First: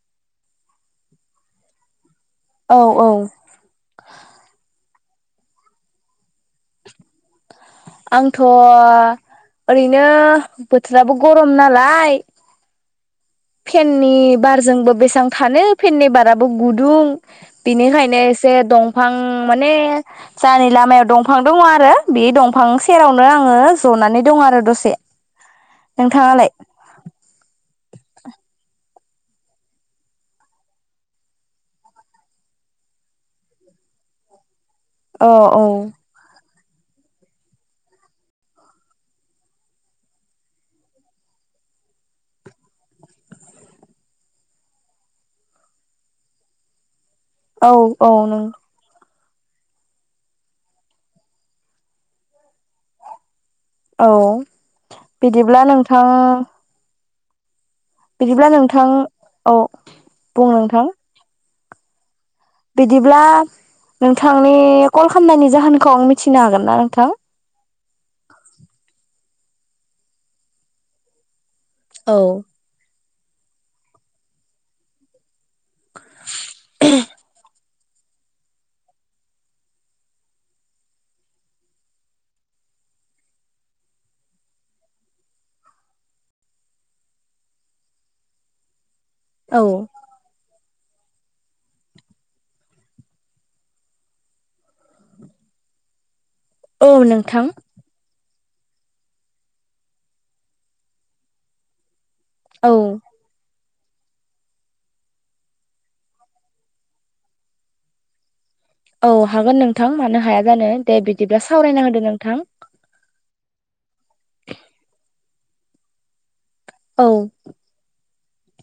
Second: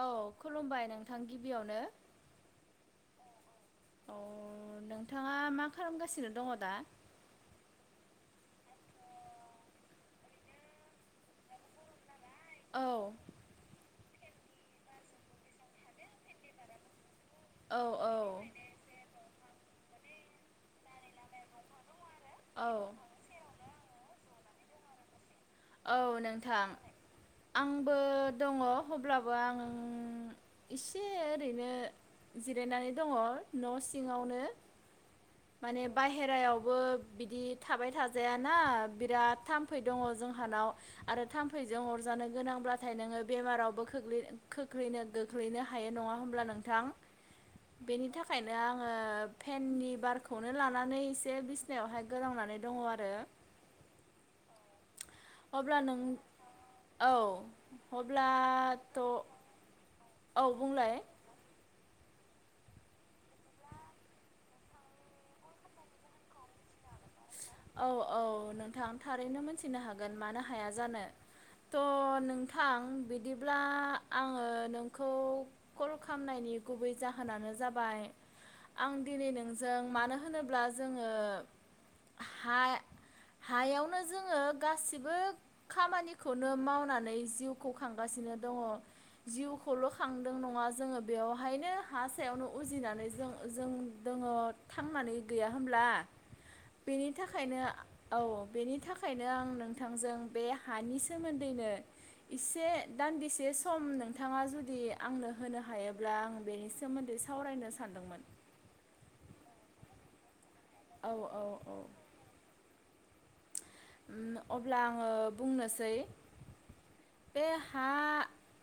औ खुलुमबाय नोंथां गिबियावनो औ औ अ नोंथाङा मा खालामगासिनो दङ दा। आंथ' ओरैनो बोथोराबो गरम नालाय औ फेननि बारजोंबो बेसेबां थानो फेननि बाराबो गुदुं औ बिनिखायनो औ एसे दंफां माने जानि लामायाव दंफां दङ आरो बे दंफां औ सेरावनो आङो जनानै दं आरो दसे औ नोंथाङालाय नोंथां आं बो दङ अब्लाबो आं एसे ओरैनो जिरायनानै दङ न' सिङावनो औ औ माने बाहेरायाव बो बिदि थाबाय थाजायाना बिराद थाम्फै दङ जों जाहोनाव आरो थाम्फैजों अरजानो गोनांब्लाथाय नोङो बेमारावबो खोख्लै खोख्लैनो गोख्लैनो हायो नङा होमब्ला नोंथां औ बेनि औ नों थाखायनो आङो। फेननि बारखौनो लानानै एसे बिसिनायावहाय गोलांनानै दङ आरो औ बिदिब्ला अब्ला नों नोंथाङा औ बिदिब्ला नोंथां अब्लाथ' औ औ बुं नोंथां बुंलाय बिदिब्ला नोंथांनि कल खालामनायनि जाहोनखौ आं मिथिनो हागोन ना नोंथां औ औ नोंथां थारैनो मिथिनो हागोन मानो हाया जानो थ' औ नोंथां बि बिदिब्ला आङो नोंखौ कल खालामनायनि गुबै जाहोनानो जाबाय आं दिनै नोंजों मानो होनोब्ला जोङो। हा हायावनो जोङो गासिबो खामानिखौनो मावनानै जिउखौ खांगासिनो दङ औ जिउखौल' खांदों नङा जोङो बेयावहायनो हा सायावनो उजिनानै जों जों दोङो थांनानै गैया होमब्ला औ बेनि नोंथां थाखायनो औ बेनि थाखायनो आं नोंथांजों बे हानि सोमोन्दैनो इसे औ दान्दिसे सम नोंथाङा जुदि आंनो होनो हायोब्ला आं बेनि सोमोन्दै सावरायनो सानदोंमोन औ हागोन नोंथां मानो हाया। जानो दे औ औ बिदिब्ला औ सावरायना होदो नोंथां। अब्ला आङो बुंनोसै। औ बे हा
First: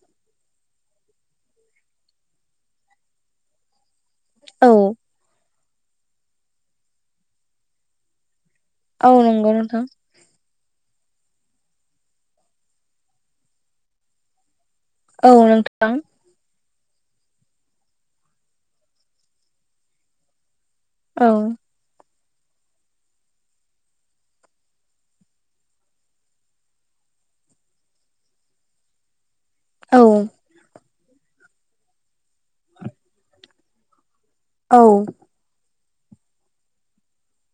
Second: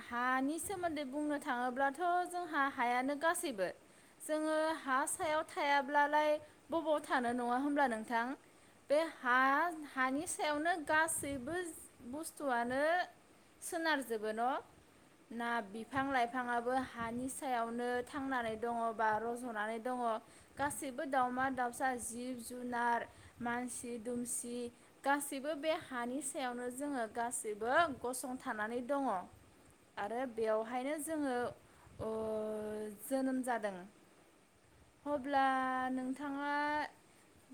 हानि सोमोन्दै बुंनो थाङोब्लाथ' जोंहा हायानो गासैबो। औ। थायाल्बालाय बबाव थानो नङा होमब्ला नोंथां। बे औ हा नंगौ नोंथां। हानि सायावनो गासैबो बुस्थुआनो सोनारजोबो न'? औ ना नोंथां बिफां लाइफाङाबो हानि सायावनो थांनानै दङ बा रज'नानै दङ। गासैबो औ दाउमा दाउसा जिब जुनार मानसि दुमसि गासैबो बे हानि सायावनो जोङो गासैबो गसंथानानै दङ। औ आरो बेवहायनो जोङो ओ जोनोम जादों। औ अब्ला नोंथाङा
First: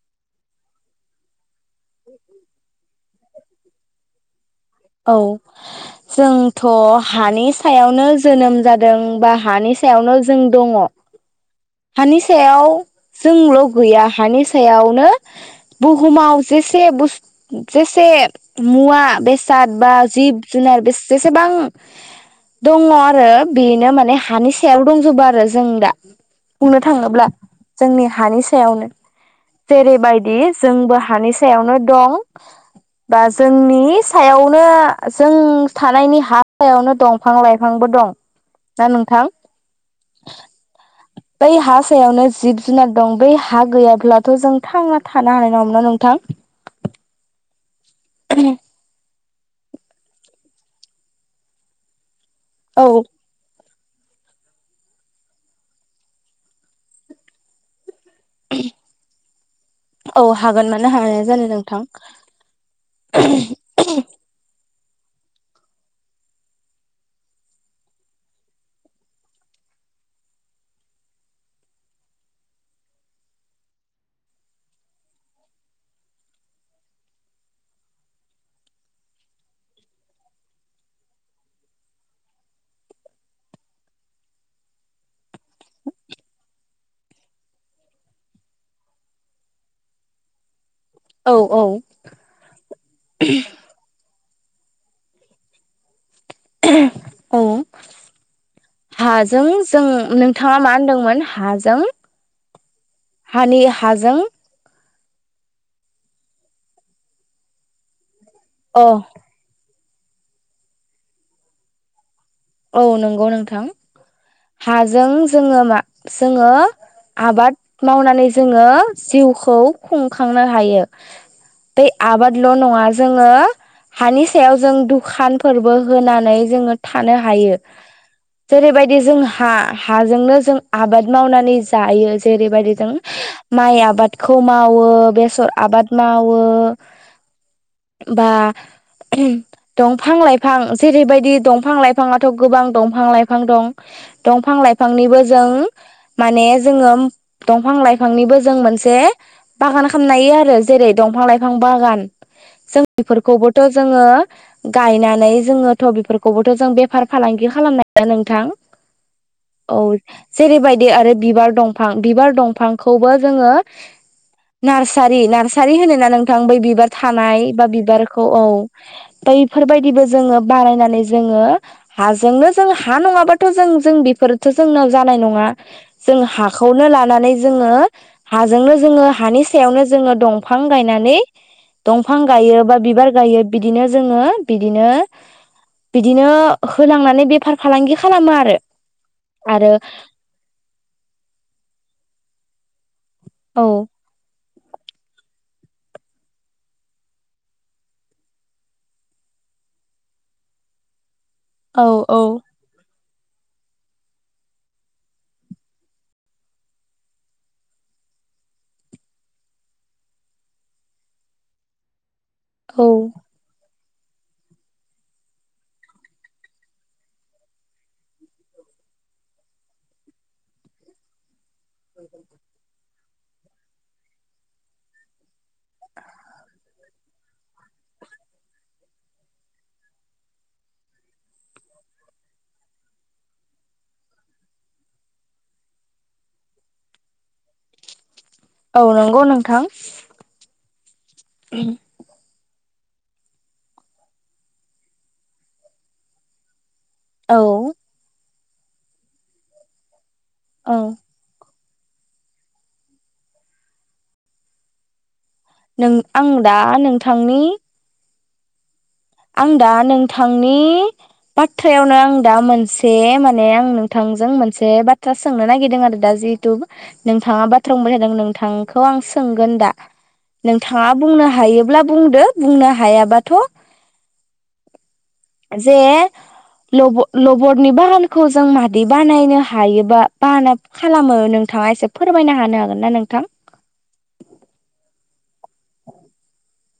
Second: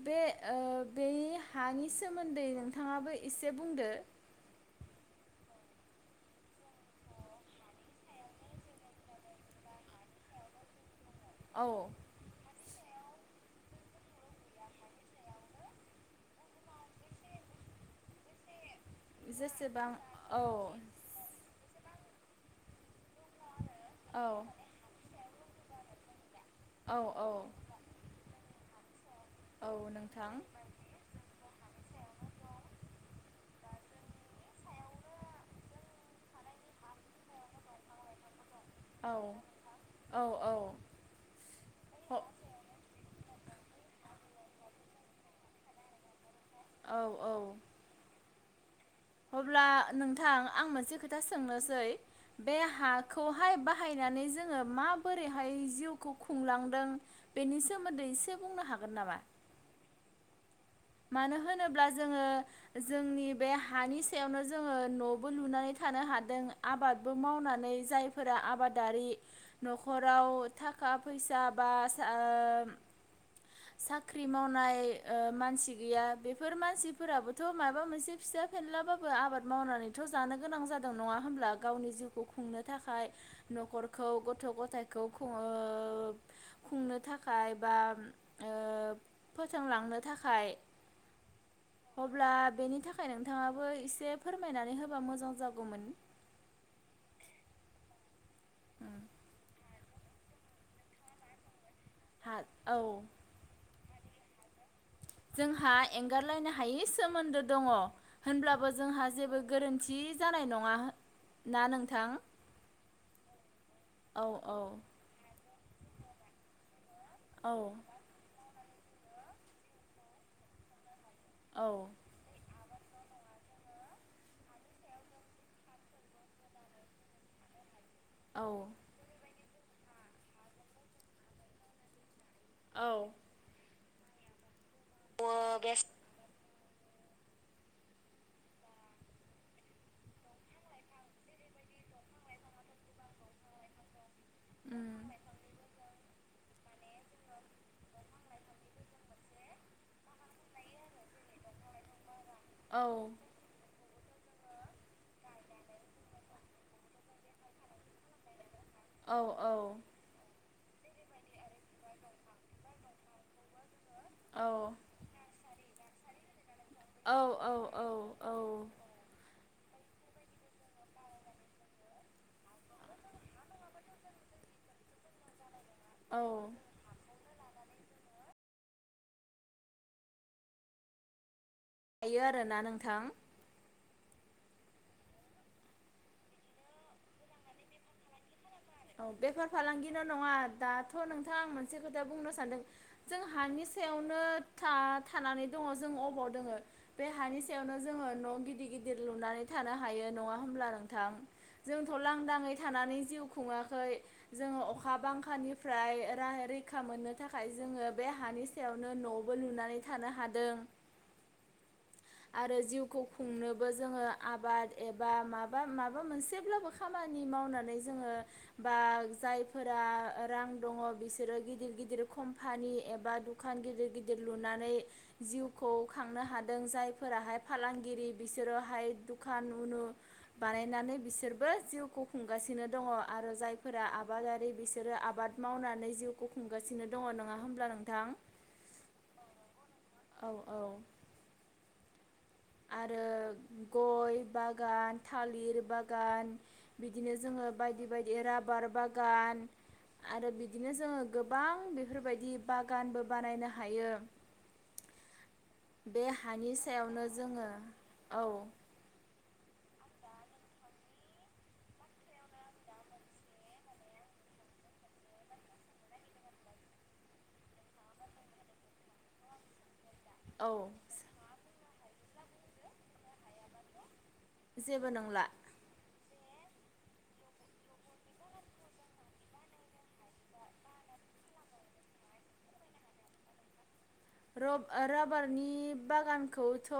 बे ओ बे हानि सोमोन्दै नोंथाङाबो इसे बुंदो। औ जोंथ' हानि सायावनो जोनोम जादों बा हानि सायावनो जों दङ। औ हानि सायाव जोंल' गैया हानि सायावनो बुहुमाव जेसे बुस जेसे मुवा बेसाद जेसेबां बा जिब औ जुनार बे जेसेबां दङ। आरो बेनो माने औ हानि सायाव दंजोबो आरो। जों दा। बुंनो औ थाङोब्ला औ जोंनि हानि सायावनो औ नोंथां जेरैबायदि जोंबो हानि सायावनो दं बा जोंनि सायावनो जों थानायनि हा हायावनो दंफां लाइफांबो दं। ना औ नोंथां औ औ। बै हा सायावनो ह- जिब जुनार दं बै हा गैयाब्लाथ' जों थांना थानो हानाय नङामोन नोंथां। औ औ। [unintelligible] अब्ला नोंथां आं मोनसे खोथा सोंनोसै। बे औ हाखौहाय बा बाहायनानै जोङो माबोरैहाय जिउखौ खुंलांदों बेनि सो सोमोन्दै एसे बुंनो हागोन नामा? औ हागोन हाया मानो जानो नोंथां होनोब्ला जोङो जोंनि बे हानि सायावनो जोङो नबो लुनानै थानो‌ हादों आबादबो मावनानै जायफोरा आबादारि नखराव थाखाय फैसा बा सा ओ साख्रि मावनाय ओ‌ मानसि गैया बेफोर मानसिफोराबोथ माबा मोनसे फिसा फेनलाबाबो आबाद मावनानैथ जानो गोनां जादों नङा होमब्ला गावनि जिउखौ खुंनो थाखाय नखरखौ गथ गथायखौ खुङोब खुंनो थाखाय बा ओ फोथांलांनो थाखाय। औ औ अब्ला बेनि थाखाय नोंथाङाबो एसे फोरमायनानै होबा मोजां जागौमोन। औ हाजों जों नोंथाङा मा होनदोंमोन हाजों हा औ हानि हाजों जोंहा एंगारलायनो हायै सोमोन्दो दङ। होनब्लाबो अ जोंहा जेबो गोरोन थि जानाय नङा ना नोंथां? औ नंगौ नोंथां औ औ हाजों जोङो [unintelligible] जोङो औ आबाद मावनानै जोङो जिउखौ खुंखांनो हायो। औ बे आबाद ल' नंआ जोङो हानि सायाव जों दुखानफोरबो होनानै जोङो थानो हा यो। औ जेरैबायदि जोंहा हाजोंनो जों आबाद मावनानै जायो। जेरैबायदि औ जों माइ आबाद खौ मावो बेसर आबाद मावो बा दंफां लाइफां जेरैबायदि दंफां लाइ फाङाथ' गोबां दंफां लाइफां दं दंफां उम लाइफांनिबो जों माने जोङो दंफां लाइफांनिबो जों मोनसे बागान खालामनोहायो आरो जेरै दंफां लाइफां बागान। जों औ बेफोरखौबोथ जोङो गायनानै जोङो थ' बेफोरखौबोथ' जों बे फार फालांगि खालामनो हायो नोंथां? औ औ। जेरैबायदि आरो बिबार दंफां बिबार दंफांखौबो जोङो औ नार्सारि नार्सारि होनो ना? नोंथां बै बिब बार औ थानाय बा बिबारखौ औ औ बै फोरबायदिबो जोङो बारायनानै जोङो हाजोंनो जों हा नङाबाथ' जों जों बेफोरथ' जोंनाव जानाय नङा। जों औ हाखौनो लानानै जोङो हाजोंनो जोङो हानि सायावनो जोङो दंफां गायनानै दंफां हायो आरोना गायो बा नोंथां बिबार गायो बिदिनो जोङो बिदिनो बिदिनो होनांनानै बेफार फालांगि खालामो आरो। औ बेफार आरो फालांगिल' नङा दाथ' नोंथां मोनसे खोथा बुंनो सानदों जों हानि औ सायावनो था थानानै दङ जों अबाव दोङो बे हानि सायावनो जोङो न' गिदिर गिदिर लुनानै थानो हायो नङा होमब्ला नोंथां? औ जोंथ' औ लांदाङै थानानै जिउ खुङाखै जोङो अखा बांखानिफ्राय राहायारि रैखा मोननो थाखाय जोङो बे हानि सायावनो न'बो लुनानै थानो हादों। आरो औ जिउखौ खुंनो बो जोङो आबाद एबा माबा माबा मोनसेब्लाबो खामानि मावनानै जोङो बा जायफोरा रां दङ बिसोरो गि दिर गिदिर कम्पानि एब बा दखान गिदिर गिदिर लुनानै जिउखौ खांनो हादों जाय फोराहाय फालांगिरि बिसोरोहाय दुखान उनु बानायनानै बिसोरबो जिउखौ खुंगासिनो दङ आरो जायफोरा आबादारि बिसोरो आबाद मावनानै जिउखौ खुंगासिनो दङ नङा होमब्ला नोंथां? औ नंगौ नोंथां। औ औ आरो गय बागान, थालिर बागान, बिदिनो औ जोङो बायदि बायदि रा बार बागान, आरो औ बिदिनो जोङो गोबां बेफोरबायदि बागानबो बानायनो हायो। नों बे आं हानि दा सायावनो नोंथांनि जोङो औ आं दा नोंथांनि बाथ्रायावनो आं दा मोनसे माने आं नोंथांजों मोनसे बाथ्रा सोंनो नागिरदों आरो दा जिहेथु नोंथाङा बाथ्रा बुंबाय थादों नोंथांखौ आं सोंगोन दा। औ नोंथाङा बुंनो हायोब्ला बुंदो बुंनो हायाबाथ' जेबो नंला। जे लब लबरनि बारनखौ जों मादै बानायनो हायोबा बाहाना खालामो नोंथाङा एसे फोरमायनो होनो हागोन ना नोंथां? रब ओ राबारनि बागानखौथ'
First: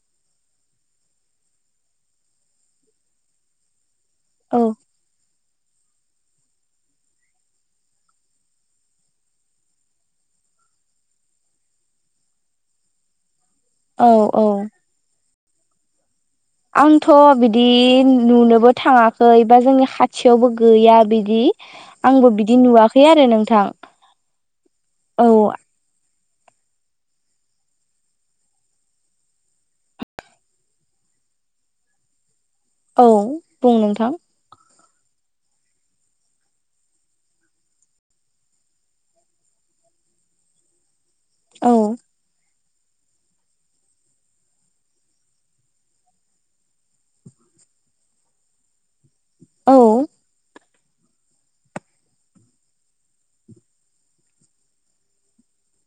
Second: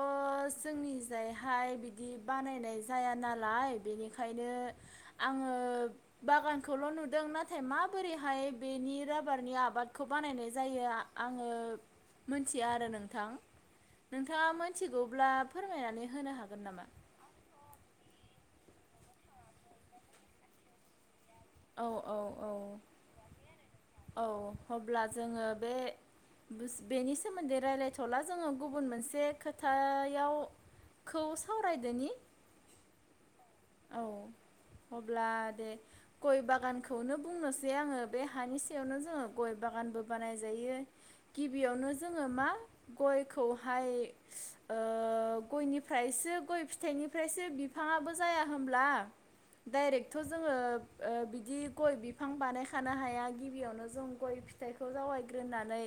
जोंनिजायहाय बिदि बानायनाय जाया नालाय बेनिखा यनो औ आङो ओ बागानखौल' नुदों नाथाय माबोरैहाय बेनि राबारनि आबादखौ बानायनाय जायो आङो मिथिया आरो नोंथां। औ नोंथाङा औ मिथिगौब्ला फोरमायनानै होनो हागोन नामा? आंथ' बिदि नुनोबो थाङाखै बा जोंनि खाथियावबो गैया बि दि औ औ आंबो औ बिदि नुवाखै आरो नोंथां औ अब्ला औ। जोङो बे बेनि सोमोन्दै रायज्लायथ'ला जोङो गुबुन मोनसे खोथायावखौ सावरायदोनि। औ। बुं औ नोंथां। अब्ला दे गय बागानखौनो बुंनोसै आङो बे हानि सायावनो जोङो गय बागानबो बानाय जायो। औ गिबियावनो जोङो मा गयखौहाय ओ गयनिफ्रायसो गय फिथाइनिफ्रायसो बिफाङाबो जाया होमब्ला? औ डाइरेक्टथ' जोङो ओ बिदि गय बिफां बानायखानो हाया गिबियावनो जों गय फिथाइखौ जावायग्रोनानै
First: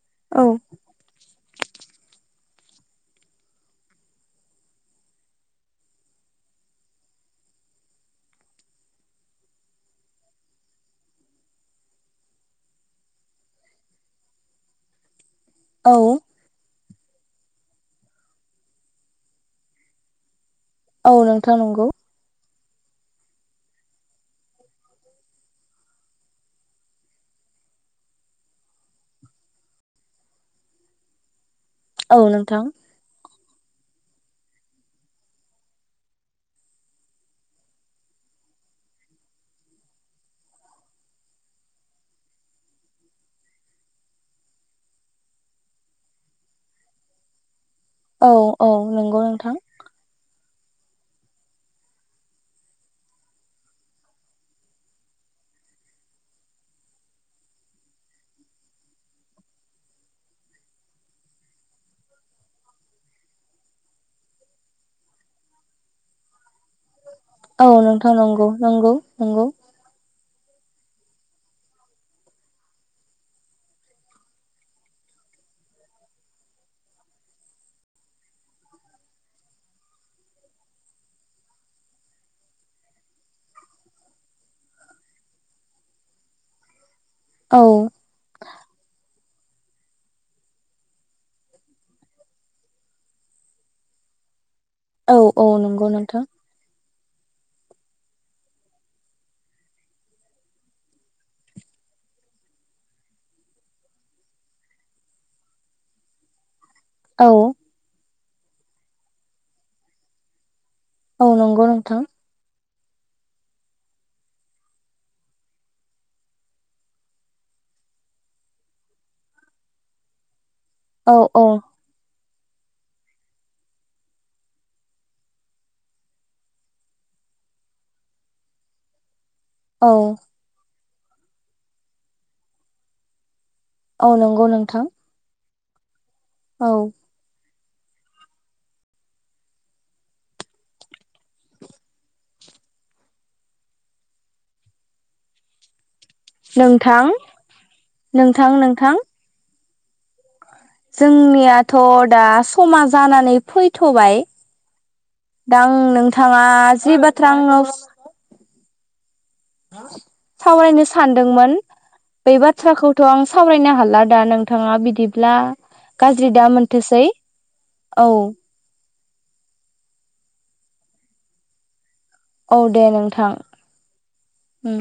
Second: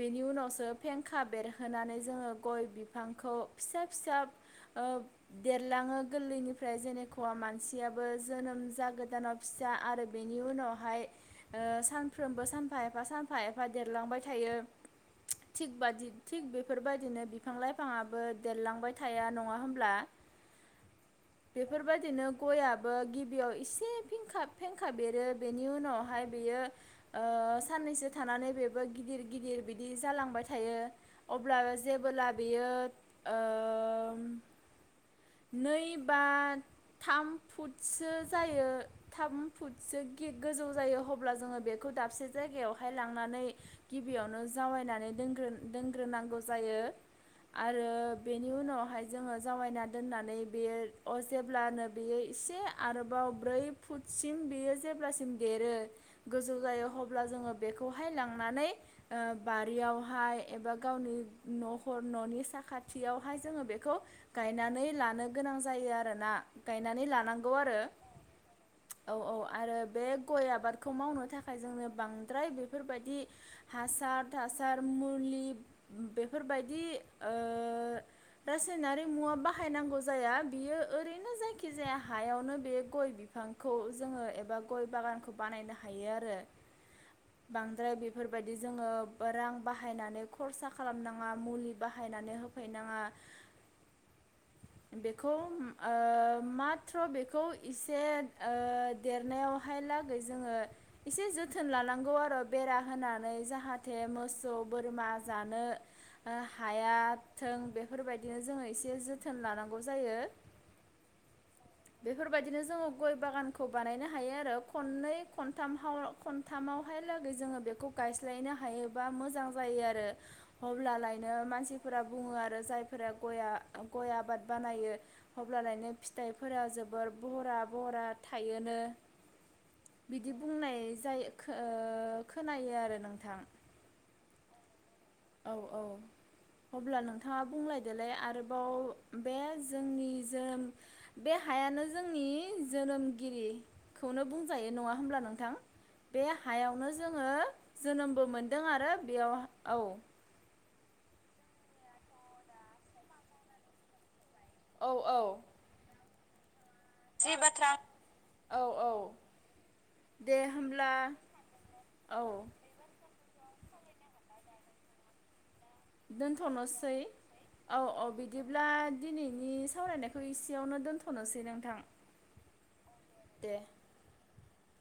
बेनि औ उनावसो फेंखा बेेर होनानै जोङो गय बिफांखौ फिसा फिसा ओ देरलाङो गोरलैनिफ्राय ओमफ्राय जेनेखवा मानसियाबो जोनोम जागोदानाव फिसा आरो बेनि उनावहाय सानफ्रोमबो सानफा एफा सानफा एफा देरलांबाय थायो। थि औ बाजि [unintelligible] बेफोरबायदिनो बिफां लाइफाङाबो देरलांबाय थाया नङा होमब्ला? औ नोंथां नंगौ। बेफोरबायदिनो गयाबो गिबियाव एसे फेंखाब फेंखाब एरो बेनि उनावहाय बेयो ओ साननैसो थानानै बेबो गिदिर गिदिर बिदि जालांबाय थायो। अब्लाबो जेबो औ नोंथां लाबोयो ओ नै बा, थाम फुटसो जायो थाम फुटसो गोजौ जायो अब्ला जोङो बेखौ दाबसे जायगायावहाय लांनानै गिबियावनो जावायनानै दोनग्रो दोनग्रोनांगौ जायो। आरो औ बेनि औ उनावहाय नंगौ जोङो नोंथां जावायना दोननानै बियो अ जेब्लानो बेयो एसे आरोबाव ब्रै फुटसिम बेयो जेब्लासिम देरो गोजौ जायो अब्ला जोङो बेखौहाय लांनानै बारियावहाय एबा गावनि न'र न'नि साखाथियावहाय जोङो बेखौ गायनानै लानो गोनां जायो। जायो आरोना गायनानै लानांगौ औ आरो नोंथां नंगौ नंगौ औ औ नंगौ आरो बे गय आबादखौ मावनो थाखाय जोंनो बांद्राय बेफोरबायदि हासार थासार मुलि बेफोरबायदि ओ रासायनारि मुवा बाहायनांगौ जाया। बियो ओरैनो जायखिजाया हायावनो बे गय बिफांखौ जोङो एबा गय बागानखौ बानायनो हायो आरो। औ बांद्राय बेफोरबायदि जोङो रां बाहायनानै खरसा खालामनाङा मुलि बाहायनानै होफैनाङा। औ बेखौ औ नंगौ ओ नोंथां। माथ्र' बेखौ एसे ओ देरनायावहाय लागै जोङो एसे जोथोन लानांगौ आरो बेरा होनानै जाहाथे मोसौ बोरमा जानो। औ हायाथों बेफोरबायदि बिदिनो जोङो एसे जोथोन लानांगौ जायो औ नंगौ नोंथां बेफोरबायदिनो जोङो गय बागानखौ बानायनो हायो आरो खननै खनथाम- खनथामावहाय लागै जोङो बेखौ गायस्लायनो हायोबा मोजां जायो आरो। अब्ला औ लायनो औ मानसिफोरा बुङो आरो जायफोरा गया गय आबाद बानायो अब्लालायनो फिथाइफोरा जोबोर बहरा-बहरा थायोनो औ बिदि बुंनाय जायो खो-खोनायो आरो नोंथां। औ नंगौ नोंथां औ-औ औ अब्ला नोंथाङा बुंलायदोलाय आरोबाव बे जोंनि जोनोम बे हायानो जोंनि जोनोमगिरिखौनो बुंजायो नङा होमब्ला नोंथां। बे हायावनो नोंथां जोङो जोनोमबो नोंथां मोनदों आरो नोंथां बेयाव औ जोंनियाथ दा समा जानानै फैथबाय औ औ दा आं नोंथा थाङा जि बाथ्रा आंनाव सो औ-औ हा सावरायनो सानदोंमोन औ बे बाथ्राखौथ आं सावरायनो हाला दा नोंथाङा बिदिब्ला गाज्रि दा दोनथनोसै मोनथोसै औ-औ औ बिदिब्ला दिनैनि सावरायनायखौ एसेयावनो दोनथनोसै नोंथां। औ दे नों दे उम